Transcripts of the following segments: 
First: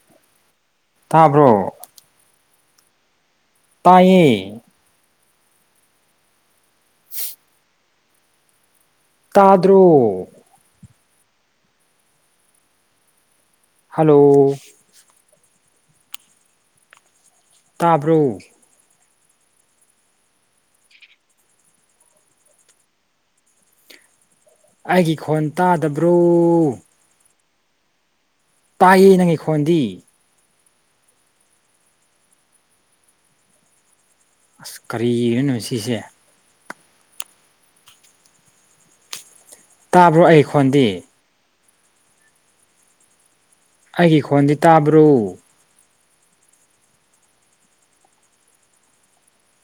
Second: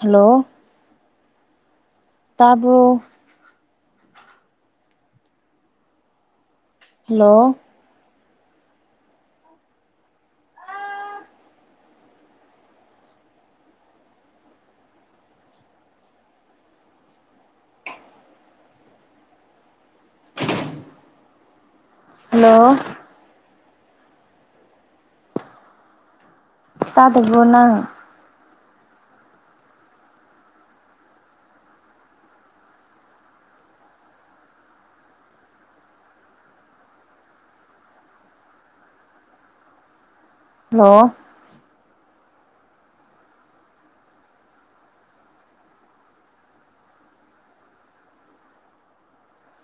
hello ꯇꯥꯕ꯭ꯔꯣ ꯇꯥꯕ꯭ꯔꯣ ꯇꯥꯏ ꯍꯜꯂꯣ ꯇꯥꯗ꯭ꯔꯣ ꯍꯜꯂꯣ ꯇꯥꯕ꯭ꯔꯣ ꯍꯜꯂꯣ ꯑꯩꯒꯤ ꯈꯣꯟ ꯇꯥꯗꯕ꯭ꯔꯣ ꯇꯗꯕꯨꯣ ꯅꯪ ꯇꯥꯏꯌꯦ ꯅꯪꯈꯣꯟꯗꯤ ꯑꯁ ꯀꯔꯤꯅꯣ ꯁꯤꯁꯦ ꯇꯥꯕ꯭ꯔꯣ ꯑꯩꯈꯣꯟꯗꯤ ꯍꯜꯂꯣ ꯑꯩꯒꯤ ꯈꯣꯟꯗꯤ ꯇꯥꯕ꯭ꯔꯣ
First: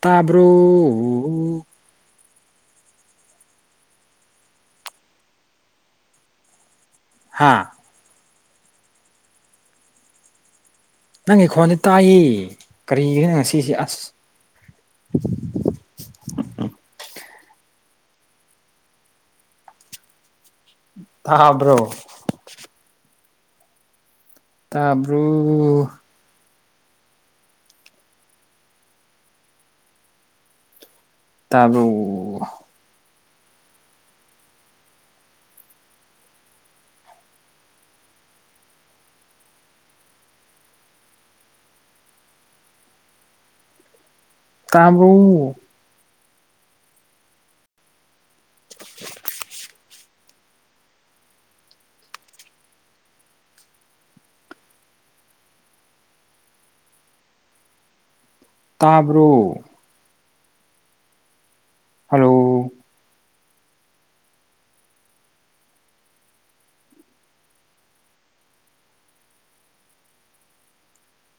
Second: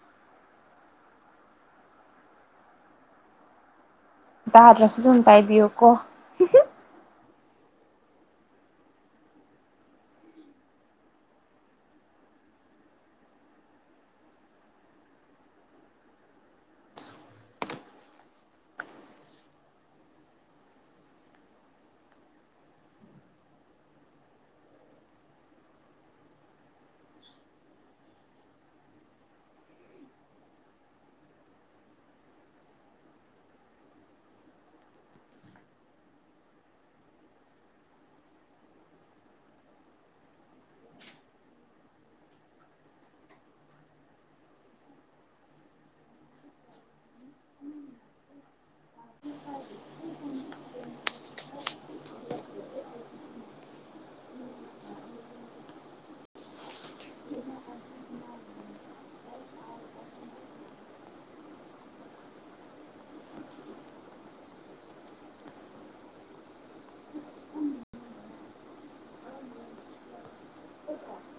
ꯇꯥꯕ꯭ꯔꯣ ꯇꯥꯗ꯭ꯔꯁꯨ ꯑꯗꯨꯝ ꯇꯥꯏꯕꯤꯌꯨ ꯀꯣ ꯍꯥꯥ ꯅꯪꯒꯤ ꯈꯣꯟꯗꯤ ꯇꯥꯏꯌꯦ ꯀꯔꯤꯒꯤꯅ ꯉꯁꯤꯁꯦ ꯑꯁ ꯊꯥꯕ꯭ꯔꯣ ꯇꯥꯕ꯭ꯔꯨ ꯇꯕꯨ ꯀꯥꯝꯔꯨ [inaudible] [inaudible] ꯇꯥꯕ꯭ꯔꯣ ꯍꯜꯂꯣ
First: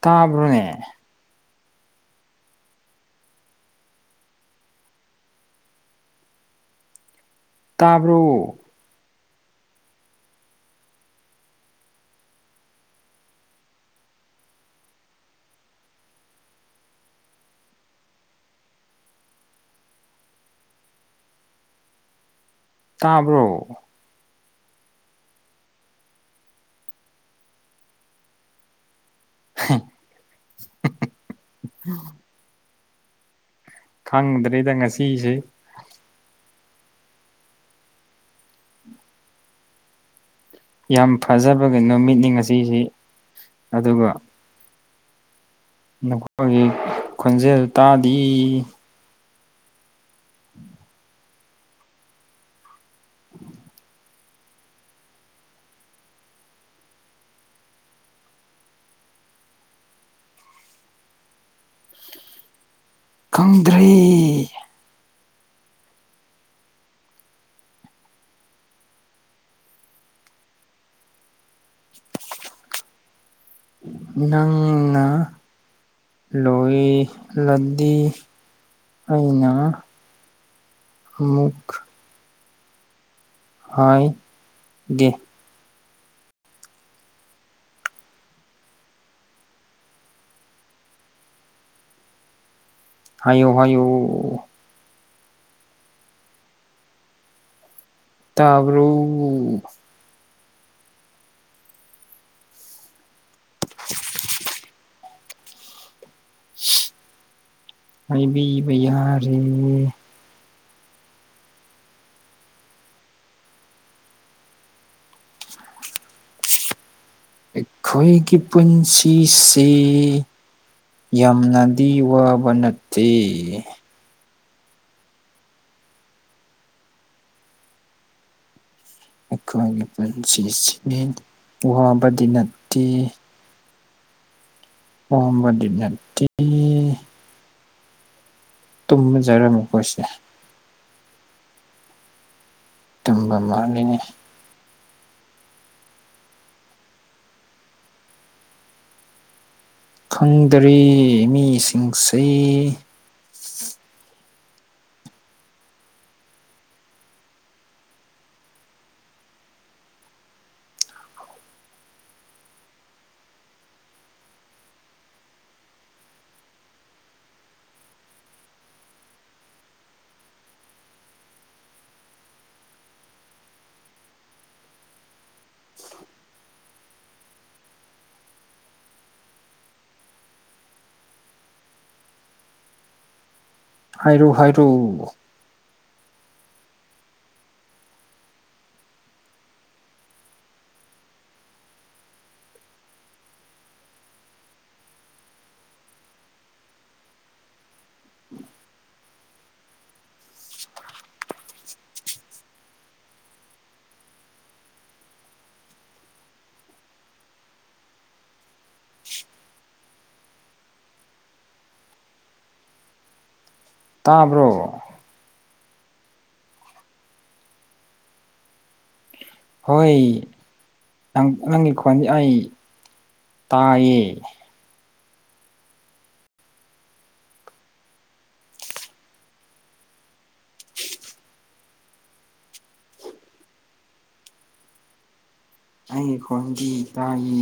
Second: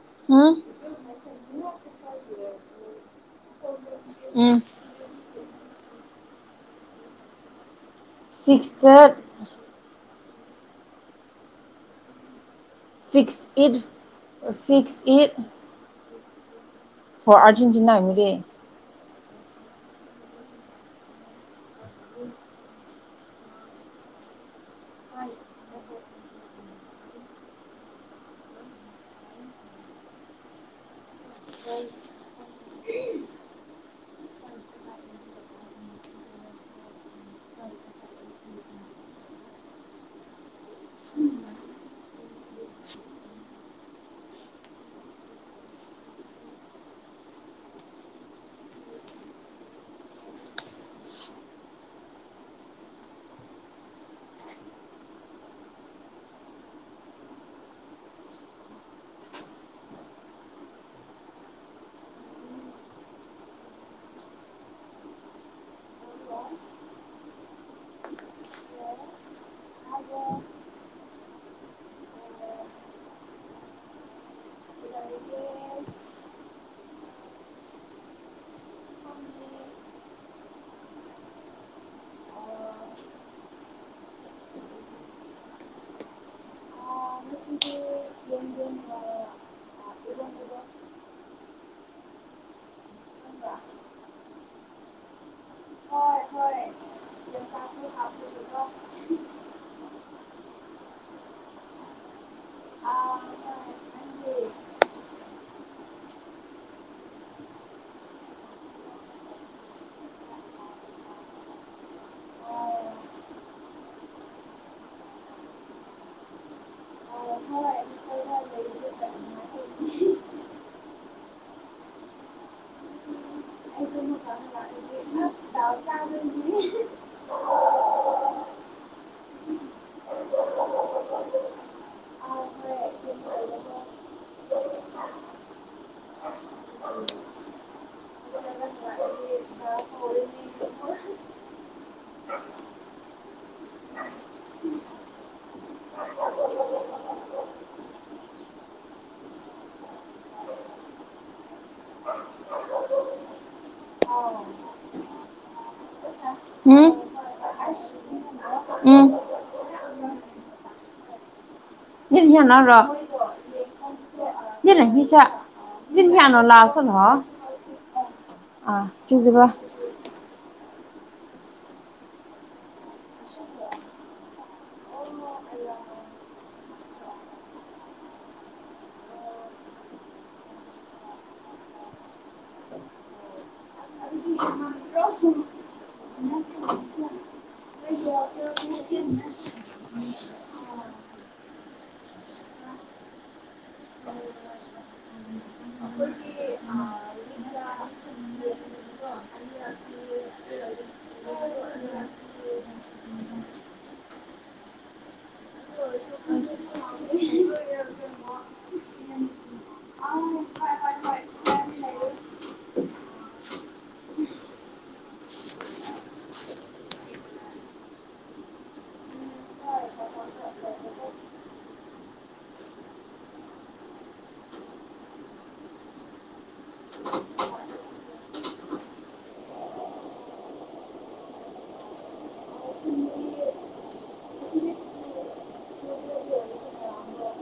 ꯇꯥꯕ꯭ꯔꯣꯅꯦ ꯁꯥꯏꯁꯤꯔ ꯍ ꯍ ꯎꯝ ꯇꯥꯕ꯭ꯔꯣ ꯆꯠ fix it fix it for ꯑꯔꯖꯦꯟꯇꯤꯅꯥ ꯍꯥꯏꯃꯤꯔꯦ ꯇꯥꯕ꯭ꯔꯣ ꯍꯥ ꯈꯪꯗ꯭ꯔꯦꯗ ꯉꯁꯤꯁꯦ ꯌꯥꯝ ꯐꯖꯕꯒꯤ ꯅꯨꯃꯤꯠꯅꯤ ꯉꯁꯤꯁꯤ ꯑꯗꯨꯒ ꯅꯈꯣꯏꯒꯤ ꯈꯣꯟꯖꯦꯜ ꯇꯥꯗꯤ ꯈꯪꯗ꯭ꯔꯦ ꯍ ꯑꯣ [unintelligible] ꯅꯪ ꯅ ꯂꯣꯍꯤ ꯂꯗꯤ ꯑꯩꯅ ꯑꯃꯨꯛ ꯍꯣꯏꯒꯦ ꯑ ꯌꯦ ꯅꯨꯡꯉꯕꯅꯦꯕ ꯍꯥꯏꯌꯨ ꯍꯥꯏꯌꯨ ꯍꯣꯏ ꯍꯣꯢ ꯇꯥꯕ꯭ꯔꯣ [unintelligible] ꯍꯥꯏꯥꯏꯕꯤꯕ ꯌꯥꯔꯦ ꯑꯩꯈꯣꯏꯒꯤ ꯄꯨꯟꯁꯤ ꯑꯩꯁꯤ ꯌꯥꯝꯅꯗꯤ ꯋꯥꯕ ꯅꯠꯇꯦ ꯆꯥ ꯑꯩꯈꯣꯏꯒꯤ ꯄꯨꯟꯁꯤꯁꯤ ꯋꯥꯕꯗꯤ ꯅꯠꯇꯦ ꯑꯣꯝꯕꯗꯤ ꯅꯠꯇ ꯇꯨꯝꯖꯔꯝꯃꯤ ꯑꯩꯈꯣꯏꯁꯦ ꯇꯝꯕ ꯃꯥꯥꯡꯂꯤꯉꯩ ꯈꯪꯗꯔꯦ ꯃꯤꯁꯤꯡꯁꯦ ꯑꯣ ꯎꯝ ꯑ ꯎꯝ ꯌꯦꯌꯥꯅꯔꯣ ꯌꯦꯅ ꯍꯁ ꯌꯦꯁꯤꯌꯥꯅ ꯂꯁꯜ ꯑꯥ ꯀꯖꯤꯕ [inaudible] ꯍꯥꯏꯔꯣ ꯍꯥꯏꯔꯣ [inaudible] [inaudible] [inaudible] ꯇꯥꯕ꯭ꯔꯣ ꯍꯣꯏ ꯅꯪ ꯅꯪꯒꯤ ꯈꯣꯟꯗꯤ ꯑꯩ ꯇꯥꯏꯌꯦ ꯑꯩꯒꯤ ꯈꯣꯟꯒꯤ ꯏꯇꯥꯒꯤ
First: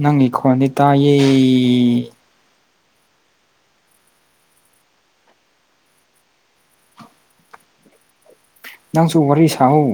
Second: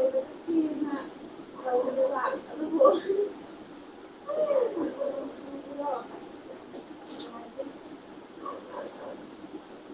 ꯅꯪꯒꯤ ꯈꯣꯟꯗꯤ ꯇꯥꯏꯌꯦ ꯅꯪꯁꯨ ꯋꯥꯔꯤꯔꯤ ꯁꯥꯋꯣ